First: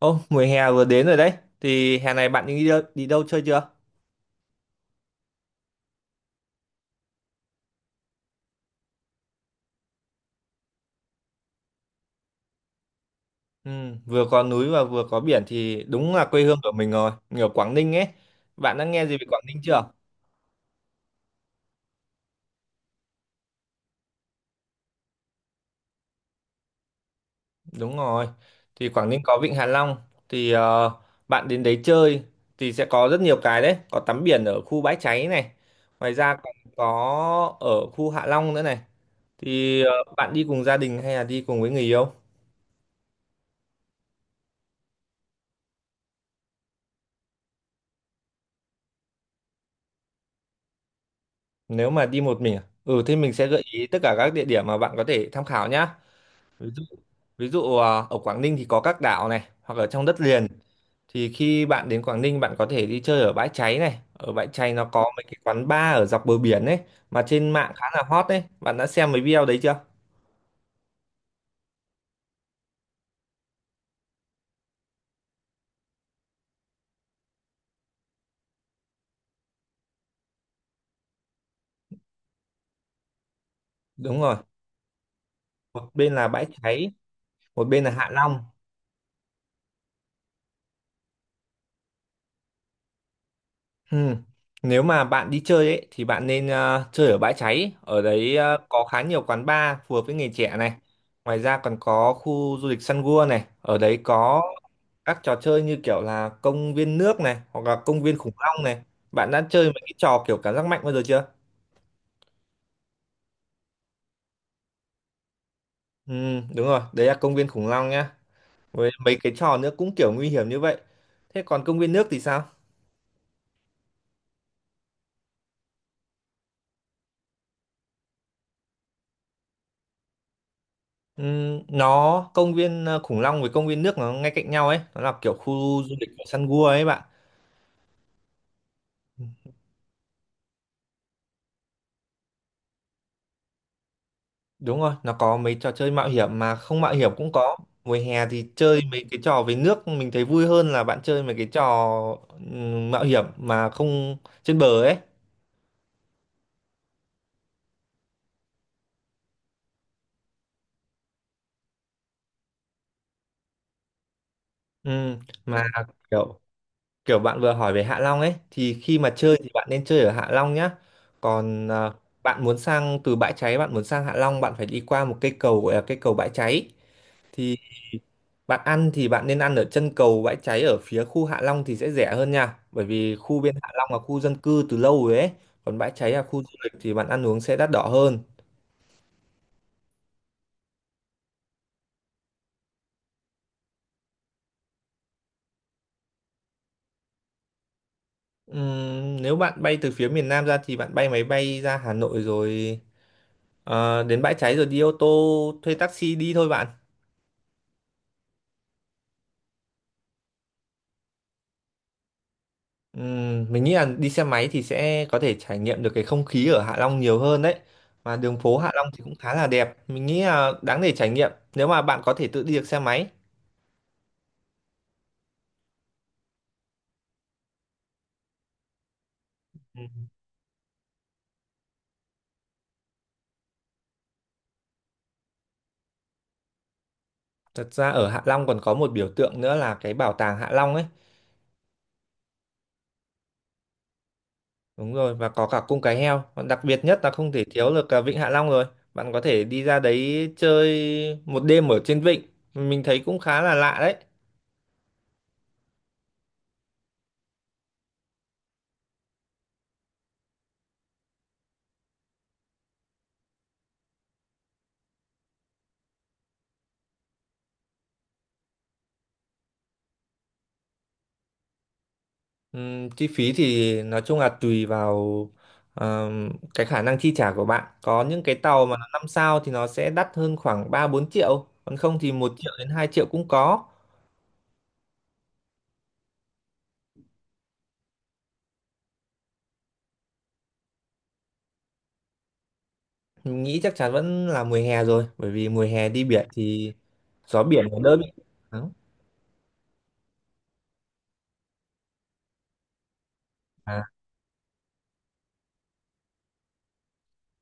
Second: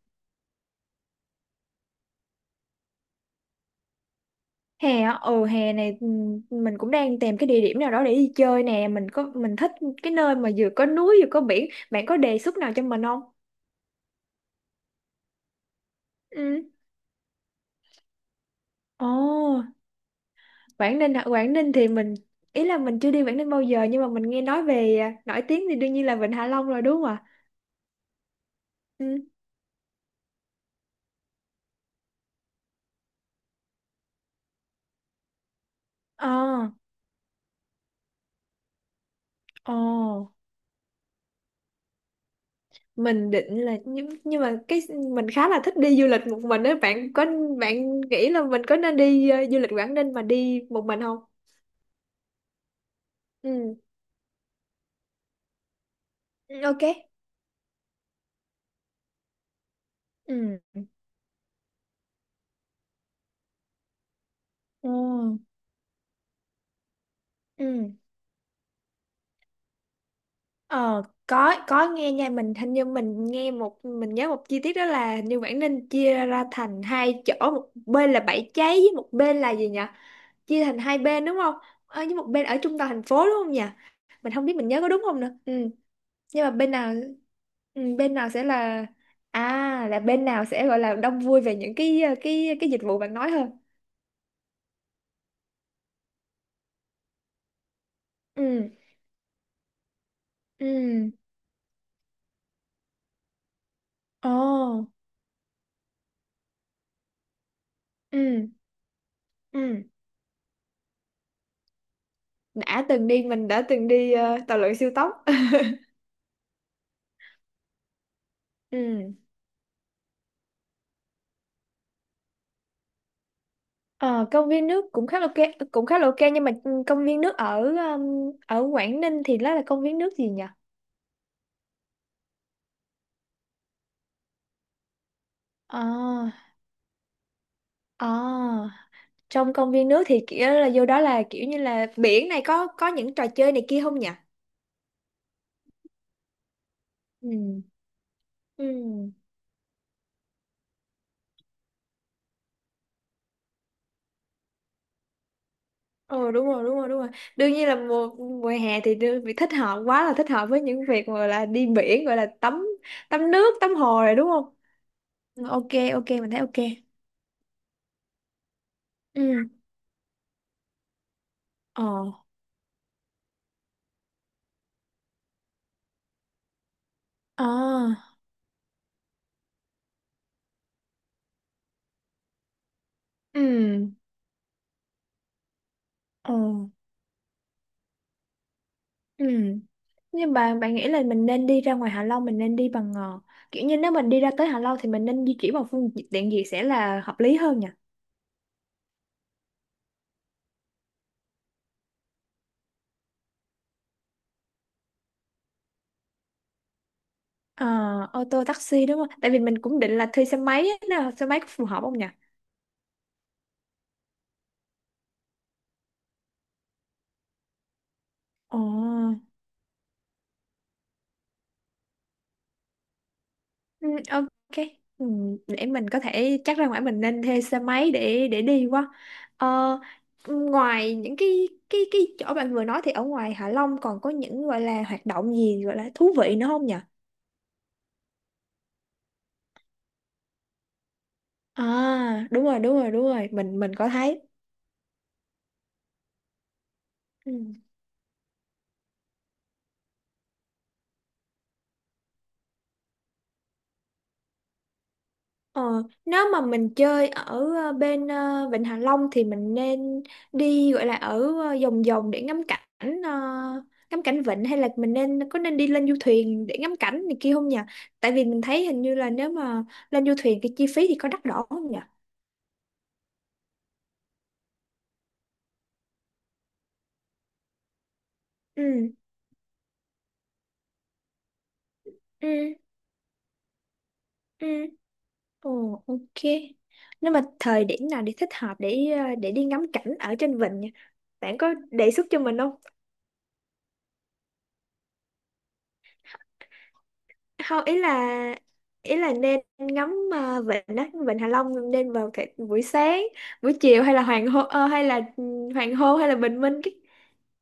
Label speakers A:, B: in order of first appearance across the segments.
A: Ô, mùa hè vừa đến rồi đấy. Thì hè này bạn đi đâu chơi chưa?
B: Hè á, ừ, hè này, ừ, mình cũng đang tìm cái địa điểm nào đó để đi chơi nè. Mình thích cái nơi mà vừa có núi vừa có biển. Bạn có đề xuất nào cho mình không?
A: Ừ, vừa có núi và vừa có biển thì đúng là quê hương
B: Ừ.
A: của mình rồi. Mình ở Quảng Ninh ấy. Bạn đã nghe
B: Ồ,
A: gì về Quảng Ninh chưa?
B: Quảng Ninh hả? Quảng Ninh thì mình, ý là mình chưa đi Quảng Ninh bao giờ, nhưng mà mình nghe nói về, nổi tiếng thì đương nhiên là Vịnh Hạ Long rồi, đúng không ạ?
A: Đúng rồi. Thì
B: Ừ.
A: Quảng Ninh có Vịnh Hạ Long. Thì bạn đến đấy chơi thì sẽ có rất nhiều cái đấy. Có tắm biển ở khu Bãi Cháy này. Ngoài
B: Ờ.
A: ra còn có ở khu Hạ Long nữa này. Thì bạn
B: Ồ,
A: đi cùng gia đình hay là đi cùng với người yêu?
B: mình định là, nhưng mà cái mình khá là thích đi du lịch một mình á. Bạn nghĩ là mình có nên đi du lịch Quảng Ninh mà đi một mình không?
A: Nếu mà đi một mình à? Ừ, thế mình sẽ gợi
B: Ừ.
A: ý tất cả các địa điểm mà bạn có thể tham khảo nhá. ví
B: Ok.
A: dụ ví dụ, ở Quảng Ninh thì có các đảo này, hoặc ở trong đất liền.
B: Ừ.
A: Thì khi bạn đến Quảng Ninh, bạn có thể đi chơi ở Bãi Cháy này. Ở Bãi Cháy nó
B: Ừ.
A: có mấy cái quán bar ở dọc bờ biển ấy mà trên mạng khá
B: Ừ.
A: là hot đấy. Bạn đã xem mấy video đấy chưa?
B: Ờ, có nghe nha. Hình như mình nghe, một mình nhớ một chi tiết đó là hình như Quảng Ninh chia ra thành hai chỗ, một bên là Bãi Cháy với một bên là gì nhỉ? Chia thành hai bên đúng không? Với một bên ở trung tâm thành phố đúng không nhỉ?
A: Đúng
B: Mình
A: rồi,
B: không biết mình nhớ có đúng không nữa. Ừ.
A: một bên là
B: Nhưng
A: Bãi
B: mà bên
A: Cháy,
B: nào,
A: một bên là Hạ
B: bên nào sẽ
A: Long.
B: là, là bên nào sẽ gọi là đông vui về những cái dịch vụ bạn nói hơn?
A: Ừm. Nếu mà bạn đi chơi ấy thì bạn nên chơi ở Bãi Cháy. Ở đấy
B: Ừ.
A: có khá nhiều quán bar phù hợp với người trẻ này.
B: Ừ.
A: Ngoài ra còn có khu du lịch Sun World này. Ở đấy
B: Ồ.
A: có các trò chơi như kiểu là công viên nước này, hoặc là công viên khủng
B: Ừ.
A: long này. Bạn đã chơi mấy
B: Ừ.
A: cái trò kiểu cảm giác mạnh bao giờ chưa?
B: đã từng đi mình đã từng đi tàu lượn siêu tốc.
A: Ừ, đúng rồi, đấy là công viên khủng long nhá, với
B: Ừ.
A: mấy cái trò nữa cũng kiểu nguy hiểm như vậy. Thế còn công viên nước thì sao?
B: Ờ, công viên nước cũng khá là ok, nhưng mà công viên nước ở ở Quảng Ninh thì đó là công viên nước gì nhỉ?
A: Ừ, nó công viên khủng long với công viên nước nó ngay cạnh nhau ấy, nó là kiểu
B: Ờ
A: khu du lịch của săn gua ấy bạn.
B: ờ,
A: Ừ,
B: trong công viên nước thì kiểu là vô đó là kiểu như là biển này, có những trò chơi này kia không nhỉ?
A: đúng rồi, nó có mấy trò chơi mạo hiểm mà không mạo hiểm cũng có.
B: Ừ.
A: Mùa hè thì
B: Ừ.
A: chơi mấy cái trò về nước mình thấy vui hơn là bạn chơi mấy cái trò ừ, mạo hiểm mà không trên bờ ấy.
B: Ờ, đúng rồi, đúng rồi, đúng rồi. Đương nhiên là mùa mùa hè thì vì thích hợp, quá là thích hợp với những việc gọi là đi biển, gọi là tắm tắm nước, tắm hồ rồi, đúng không?
A: Ừ,
B: Ừ,
A: mà
B: ok, ok, mình thấy
A: kiểu
B: ok.
A: kiểu bạn vừa hỏi về Hạ Long ấy thì khi mà chơi thì
B: Ừ.
A: bạn nên chơi ở Hạ Long nhá. Còn
B: Ờ.
A: bạn muốn sang từ Bãi Cháy, bạn muốn sang Hạ Long, bạn phải đi qua một cây cầu gọi là cây cầu Bãi Cháy.
B: Ờ.
A: Thì bạn ăn thì bạn nên ăn ở chân cầu Bãi Cháy ở phía khu Hạ Long thì sẽ rẻ hơn nha. Bởi vì khu bên Hạ Long
B: Ừ.
A: là khu dân cư từ lâu rồi ấy. Còn Bãi Cháy là
B: Ờ.
A: khu du lịch thì bạn ăn uống sẽ đắt đỏ hơn.
B: Ừ. Nhưng bạn nghĩ là mình nên đi ra ngoài Hạ Long, mình nên đi bằng, kiểu như nếu mình đi ra tới Hạ Long thì mình nên di chuyển bằng phương tiện gì sẽ là hợp lý hơn nhỉ?
A: Nếu bạn bay từ phía miền Nam ra thì bạn bay máy bay ra Hà Nội rồi đến Bãi Cháy rồi đi ô tô thuê taxi đi thôi bạn.
B: Ờ, ô tô taxi đúng không? Tại vì mình cũng định là thuê xe máy á, nào, xe máy có phù hợp không nhỉ?
A: Mình nghĩ là đi xe máy thì sẽ có thể trải nghiệm được cái không khí ở Hạ Long nhiều hơn đấy. Mà đường phố
B: Ồ.
A: Hạ Long thì cũng khá là đẹp. Mình nghĩ là đáng để trải nghiệm nếu mà bạn có thể tự đi được xe máy.
B: Ừ, ok. Ừ, để mình có thể chắc, ra ngoài mình nên thuê xe máy để đi quá. Ờ,
A: Ừ.
B: ngoài những cái chỗ bạn vừa nói thì ở ngoài Hạ Long còn có những gọi là hoạt động gì gọi là thú vị nữa không nhỉ?
A: Thật ra ở Hạ Long còn có một biểu tượng nữa là cái bảo tàng Hạ Long ấy.
B: À, đúng rồi, đúng rồi, đúng rồi, mình có thấy.
A: Đúng rồi, và có cả cung cái heo. Còn đặc biệt nhất là không
B: Ừ.
A: thể thiếu được Vịnh Hạ Long rồi. Bạn có thể đi ra đấy chơi một đêm ở trên vịnh. Mình thấy cũng khá là lạ đấy.
B: Ờ, nếu mà mình chơi ở bên, Vịnh Hạ Long thì mình nên đi gọi là ở, vòng vòng để ờ, ngắm cảnh vịnh, hay là mình có nên đi lên du thuyền để ngắm cảnh này kia không nhỉ? Tại vì mình thấy hình như là nếu mà lên du thuyền cái chi phí thì có đắt đỏ không nhỉ?
A: Chi phí thì nói chung là tùy vào cái khả năng chi trả của bạn. Có những cái tàu mà nó
B: Ừ,
A: 5 sao thì nó sẽ đắt hơn khoảng 3-4 triệu, còn không thì
B: ừ,
A: 1 triệu đến 2 triệu cũng có.
B: ừ. Ồ, ok. Nếu mà thời điểm nào để thích hợp để, đi ngắm cảnh ở trên vịnh nhỉ? Bạn có đề xuất cho mình không?
A: Mình nghĩ chắc chắn vẫn là mùa hè rồi, bởi vì mùa hè đi biển thì gió biển
B: Không,
A: nó
B: ý
A: đỡ bị
B: là
A: nắng.
B: ý là nên ngắm, vịnh á, vịnh Hạ Long nên vào cái buổi sáng, buổi chiều hay là hoàng hôn, hay là hoàng hôn hay là bình minh cái.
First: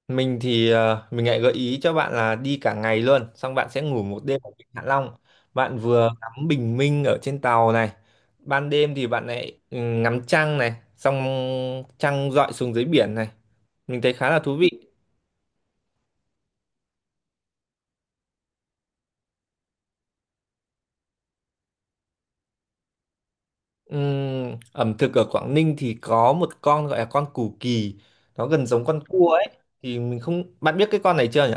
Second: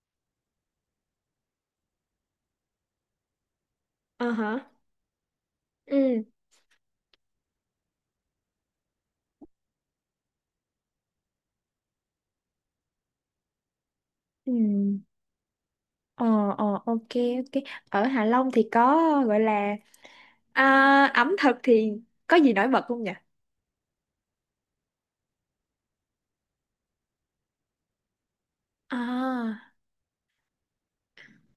A: Mình thì mình lại gợi ý cho bạn là đi cả ngày luôn, xong bạn sẽ ngủ một
B: Ờ
A: đêm ở
B: hả?
A: Vịnh Hạ Long. Bạn vừa
B: Ừ.
A: ngắm bình minh ở trên tàu này, ban đêm thì bạn lại ngắm trăng này, xong trăng rọi xuống dưới biển này. Mình thấy khá là
B: Ừ.
A: thú vị.
B: Ờ, ờ, ok, ok. Ở Hạ Long thì có gọi là, ẩm thực thì có gì nổi bật không nhỉ?
A: Ẩm thực ở Quảng Ninh thì có một con gọi là con củ kỳ, nó gần giống con cua ấy.
B: À,
A: Thì mình không, bạn biết cái con này chưa nhỉ?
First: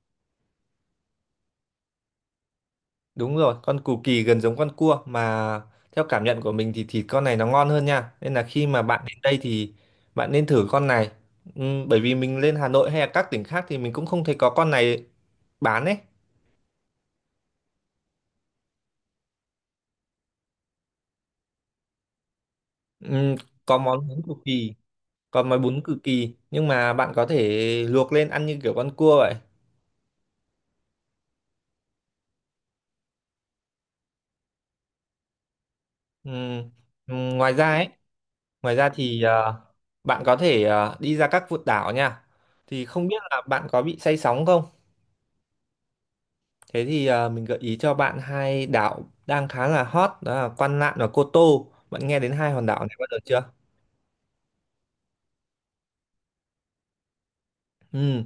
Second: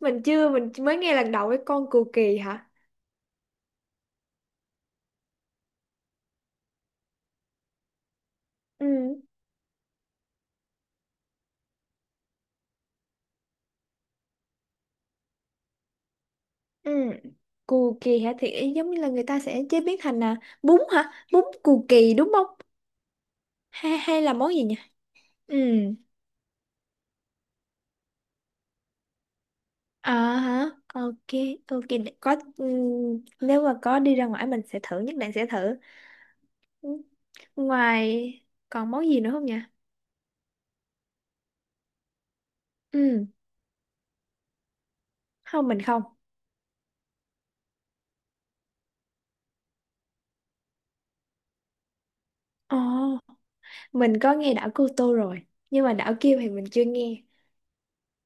B: mình chưa mình mới nghe lần đầu, cái con cù kỳ hả?
A: Đúng rồi, con cù kỳ gần giống con cua mà theo cảm nhận của mình thì thịt con này nó ngon hơn nha. Nên là khi mà
B: Ừ,
A: bạn đến đây thì bạn nên thử con này. Bởi vì mình lên Hà Nội hay là các tỉnh khác thì mình cũng không thấy có con này bán ấy.
B: ừ, cù kỳ hả? Thì ý giống như là người ta sẽ chế biến thành, bún hả? Bún cù kỳ đúng không?
A: Ừm, có
B: Hay
A: món
B: hay
A: bún
B: là
A: cù
B: món gì
A: kỳ,
B: nhỉ?
A: có
B: Ừ.
A: món bún cù kỳ nhưng mà bạn có thể luộc lên ăn như kiểu con cua vậy.
B: À. Hả? Ok, ok, có. Ừ, nếu mà có đi ra ngoài mình sẽ thử, nhất định sẽ thử.
A: Ừm,
B: Ừ.
A: ừm, ngoài ra ấy,
B: Ngoài
A: ngoài ra
B: còn món gì
A: thì
B: nữa không nhỉ?
A: ờ, bạn có thể đi ra các vụt đảo nha. Thì không biết
B: Ừ,
A: là bạn có bị say sóng không?
B: không, mình không.
A: Thế thì mình gợi ý cho bạn hai đảo đang khá là hot đó là Quan Lạn và Cô Tô. Bạn nghe đến hai hòn đảo này bao giờ
B: Ồ,
A: chưa?
B: mình có nghe đảo Cô Tô rồi, nhưng mà đảo kia thì mình chưa nghe.
A: Ừ.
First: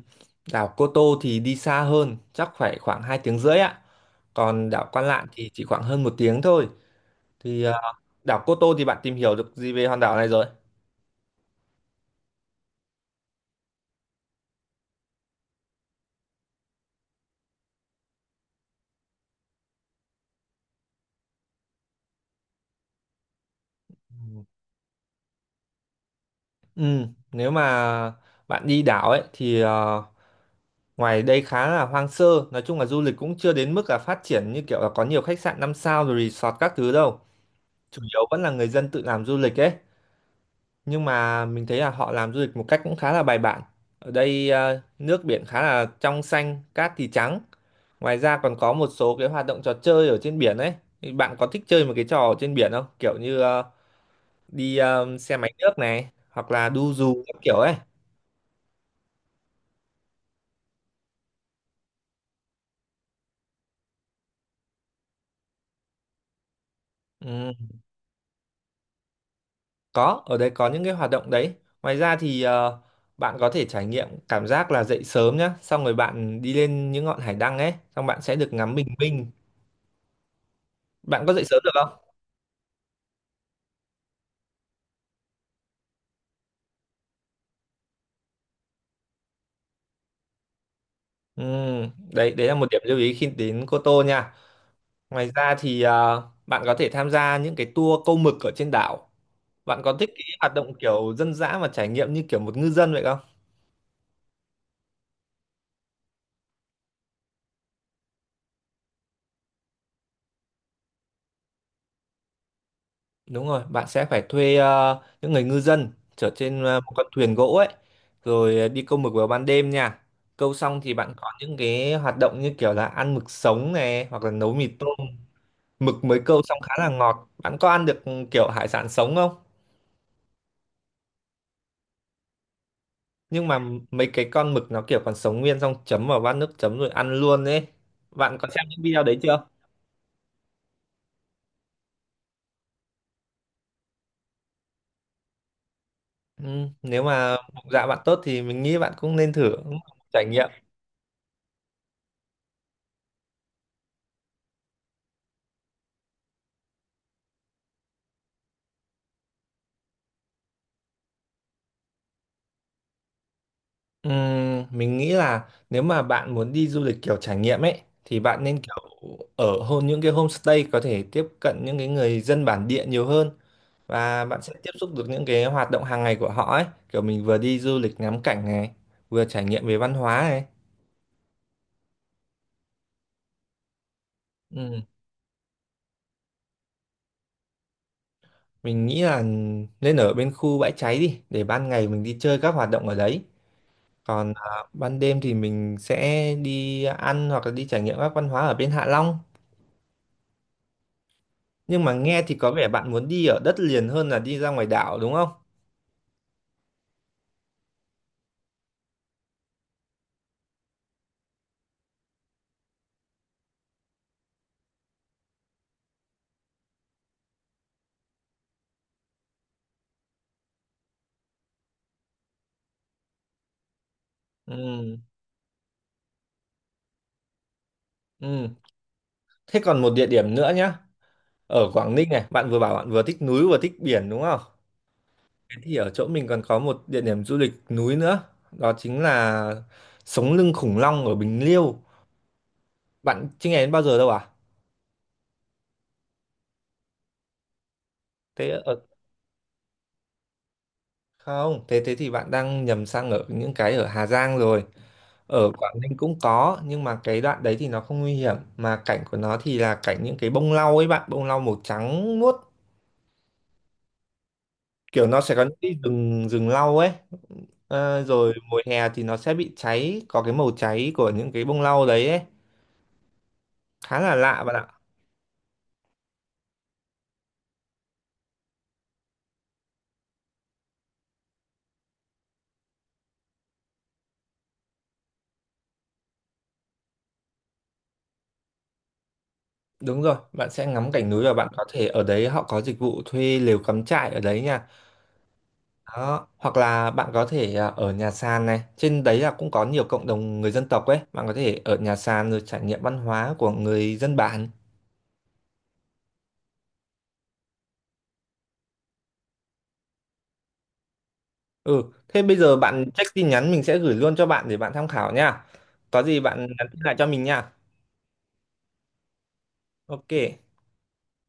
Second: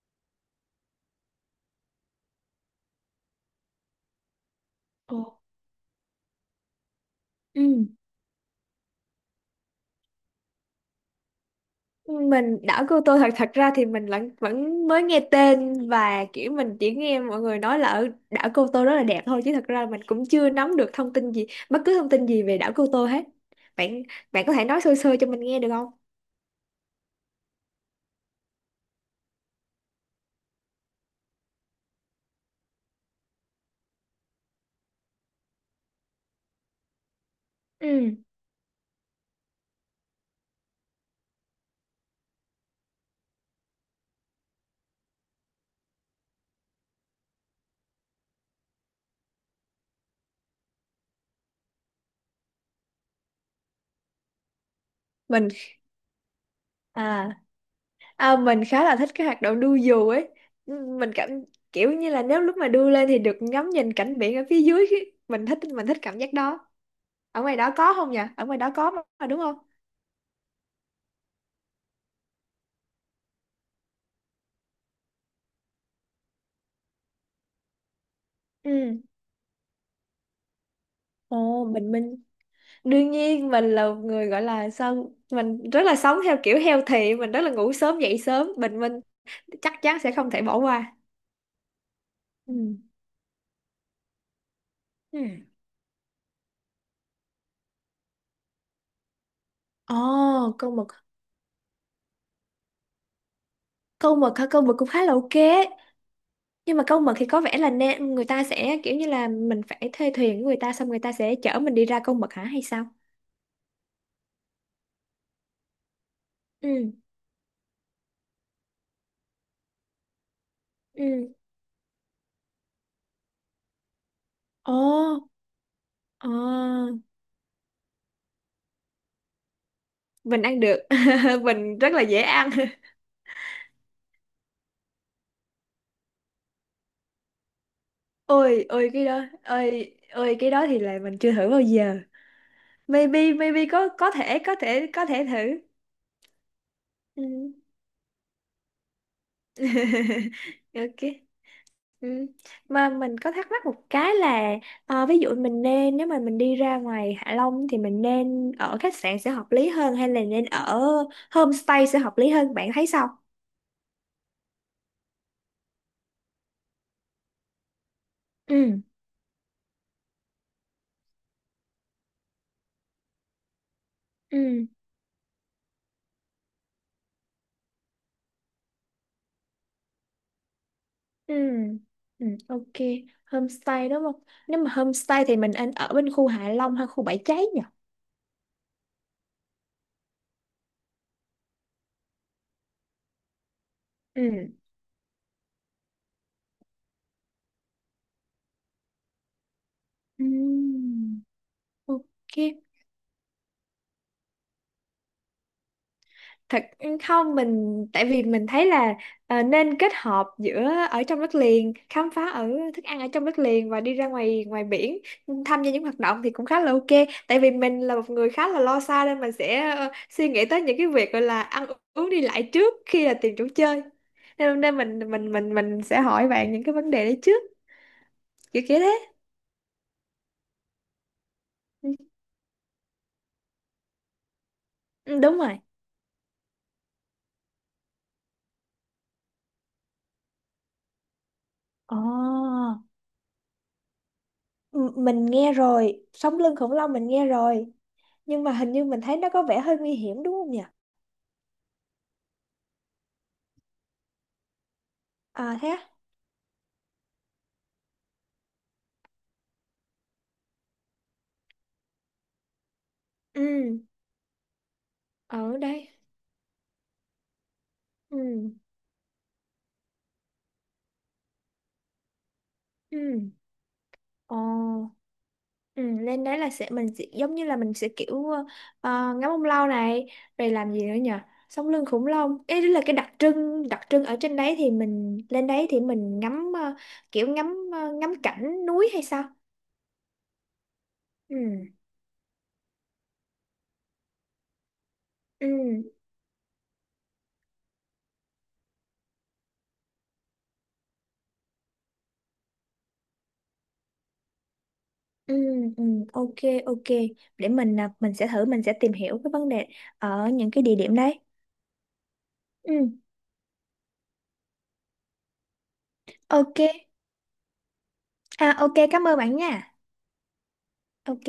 A: Đảo Cô Tô thì đi xa hơn, chắc phải khoảng 2 tiếng rưỡi ạ. Còn đảo Quan
B: Ồ.
A: Lạn thì chỉ khoảng hơn 1 tiếng thôi.
B: Ừ,
A: Thì đảo Cô Tô thì bạn tìm hiểu được gì về hòn đảo này rồi?
B: mình, đảo Cô Tô, thật thật ra thì mình vẫn vẫn mới nghe tên, và kiểu mình chỉ nghe mọi người nói là ở đảo Cô Tô rất là đẹp thôi, chứ thật ra mình cũng chưa nắm được thông tin gì, bất cứ thông tin gì về đảo Cô Tô hết. Bạn bạn có thể nói sơ sơ cho mình nghe được không?
A: Ừ. Nếu mà bạn đi đảo ấy thì ngoài đây khá là hoang sơ, nói chung là du lịch cũng chưa đến mức là phát triển như kiểu là có nhiều khách sạn 5 sao rồi resort các thứ đâu. Chủ
B: Ừ.
A: yếu vẫn là người dân tự làm du lịch ấy. Nhưng mà mình thấy là họ làm du lịch một cách cũng khá là bài bản. Ở đây nước biển khá là trong xanh, cát thì trắng. Ngoài ra còn có một số cái hoạt động trò chơi ở trên biển ấy. Thì bạn có thích chơi một cái trò ở trên biển không, kiểu như đi xe
B: mình
A: máy nước này hoặc là đu dù
B: à,
A: các kiểu ấy?
B: à Mình khá là thích cái hoạt động đu dù ấy. Ừ, mình cảm kiểu như là nếu lúc mà đu lên thì được ngắm nhìn cảnh biển ở phía dưới, mình thích cảm giác đó. Ở
A: ừ,
B: ngoài đó có không nhỉ? Ở ngoài đó có mà, đúng không?
A: có, ở đây có những cái hoạt động đấy. Ngoài ra thì bạn có thể trải nghiệm cảm giác là dậy sớm nhá, xong rồi bạn đi lên những ngọn hải đăng ấy, xong bạn sẽ được ngắm bình
B: Ừ.
A: minh. Bạn có dậy sớm
B: Ồ,
A: được
B: bình
A: không?
B: minh, đương nhiên mình là một người gọi là, sao, mình rất là sống theo kiểu healthy, mình rất là ngủ sớm dậy sớm, bình minh chắc chắn sẽ không thể bỏ qua.
A: Ừ, đấy đấy là một điểm
B: Ừ.
A: lưu ý khi đến Cô Tô nha.
B: Ừ.
A: Ngoài ra thì bạn có thể tham gia những cái tour câu mực ở trên đảo. Bạn có
B: Ồ,
A: thích cái hoạt
B: câu
A: động
B: mực,
A: kiểu dân dã và trải nghiệm như kiểu một ngư dân vậy không?
B: câu mực hả? Câu mực cũng khá là ok, nhưng mà câu mực thì có vẻ là, nên người ta sẽ kiểu như là mình phải thuê thuyền của người ta, xong người ta sẽ chở mình đi ra câu mực hả hay sao?
A: Đúng rồi, bạn sẽ phải thuê những người ngư dân chở trên một
B: Ừ.
A: con thuyền gỗ ấy, rồi đi câu mực vào ban đêm nha. Câu xong thì bạn có
B: Ừ.
A: những cái hoạt động như kiểu là ăn mực sống này hoặc là nấu mì
B: Ồ.
A: tôm. Mực mới
B: Ờ,
A: câu xong khá là ngọt. Bạn có ăn được kiểu hải sản sống không?
B: mình ăn được. Mình rất là dễ ăn.
A: Nhưng mà mấy cái con mực nó kiểu còn sống nguyên xong chấm vào bát nước chấm rồi ăn luôn ấy. Bạn có xem
B: Ôi
A: những
B: ôi,
A: video
B: cái
A: đấy
B: đó,
A: chưa?
B: ôi ôi, cái đó thì là mình chưa thử bao giờ. Maybe, maybe có thể thử.
A: Ừ, nếu mà
B: Ừ.
A: bụng dạ bạn tốt thì mình nghĩ bạn cũng nên thử cũng là một trải nghiệm.
B: Ok. Ừ. Mà mình có thắc mắc một cái là, ví dụ mình nên, nếu mà mình đi ra ngoài Hạ Long thì mình nên ở khách sạn sẽ hợp lý hơn hay là nên ở homestay sẽ hợp lý hơn, bạn thấy sao?
A: Ừ, mình nghĩ là nếu mà bạn muốn đi du lịch kiểu trải nghiệm ấy thì bạn nên kiểu
B: Ừ.
A: ở hôn những cái homestay có thể tiếp cận những cái người dân bản địa nhiều hơn và bạn sẽ
B: Ừ.
A: tiếp xúc được những cái hoạt động hàng ngày của họ ấy. Kiểu mình vừa đi du lịch ngắm cảnh này, vừa trải nghiệm về văn hóa này.
B: Ừ. Ừ. Ok. Homestay đúng không? Nếu mà
A: Ừ.
B: homestay thì mình nên ở bên khu Hạ Long hay khu Bãi Cháy nhỉ?
A: Mình nghĩ là nên ở bên khu Bãi Cháy đi để ban ngày mình đi chơi các hoạt động ở đấy.
B: Ừ.
A: Còn ban đêm thì mình sẽ đi ăn hoặc là đi trải nghiệm các văn hóa ở bên Hạ Long.
B: Ừ.
A: Nhưng mà nghe thì có
B: Ok.
A: vẻ bạn muốn đi ở đất liền hơn là đi ra ngoài đảo đúng không?
B: Thật, không, mình tại vì mình thấy là, nên kết hợp giữa ở trong đất liền, khám phá ở thức ăn ở trong đất liền và đi ra ngoài ngoài biển, tham gia những hoạt động thì cũng khá là ok. Tại vì mình là một người khá là lo xa nên mình sẽ, suy nghĩ tới những cái việc gọi là ăn uống đi lại trước khi là tìm chỗ chơi, nên
A: Ừ,
B: mình sẽ hỏi bạn những cái vấn đề đấy trước,
A: ừ.
B: kiểu kiểu thế.
A: Thế còn một địa điểm nữa nhá. Ở Quảng Ninh này, bạn vừa bảo bạn vừa thích núi vừa thích biển đúng không?
B: Ừ, đúng rồi.
A: Thế thì ở chỗ mình còn có một địa điểm du lịch núi nữa. Đó chính là Sống lưng khủng long ở Bình Liêu.
B: Ồ.
A: Bạn chưa nghe đến bao giờ đâu à?
B: Mình nghe rồi, sống lưng khủng long mình nghe rồi, nhưng
A: Thế
B: mà hình như
A: ở
B: mình thấy nó có vẻ hơi nguy hiểm đúng không nhỉ?
A: Không, thế thế thì bạn đang nhầm sang ở những cái ở Hà Giang rồi. Ở
B: À, thế á?
A: Quảng Ninh cũng có, nhưng mà cái đoạn đấy thì nó không nguy hiểm. Mà cảnh của nó thì là cảnh những cái bông lau ấy bạn, bông lau màu trắng muốt.
B: Ừ.
A: Kiểu nó sẽ có
B: Ở
A: những cái
B: đây.
A: rừng, rừng lau ấy. Ờ,
B: Ừ.
A: rồi mùa hè thì nó sẽ bị cháy, có cái màu cháy của những cái bông lau đấy ấy.
B: Ừ.
A: Khá là
B: Ồ.
A: lạ bạn ạ.
B: Ừ, lên đấy là sẽ, mình sẽ giống như là mình sẽ kiểu, ngắm ông lâu này, rồi làm gì nữa nhỉ? Sống lưng khủng long ấy là cái đặc trưng, đặc trưng ở trên đấy thì mình lên đấy thì mình ngắm ờ, kiểu ngắm ờ, ngắm cảnh núi hay sao?
A: Đúng rồi, bạn sẽ ngắm cảnh núi và bạn có
B: Ừ.
A: thể ở đấy họ có dịch vụ thuê lều cắm trại ở đấy nha.
B: Ừ.
A: Đó. Hoặc là bạn có thể ở nhà sàn này, trên đấy là cũng có nhiều cộng đồng người dân tộc ấy, bạn có thể ở nhà sàn rồi trải nghiệm văn hóa của người dân bản.
B: Ừ, ừ, ok, ok. Mình sẽ thử, mình sẽ tìm hiểu cái vấn đề ở những cái địa điểm đấy.
A: Ừ, thế bây giờ
B: Ừ,
A: bạn check tin nhắn mình sẽ gửi luôn cho bạn để bạn tham khảo nha. Có gì bạn
B: ok.
A: nhắn tin lại cho mình nha.
B: À, ok, cảm ơn bạn nha.
A: Ok.
B: Ok.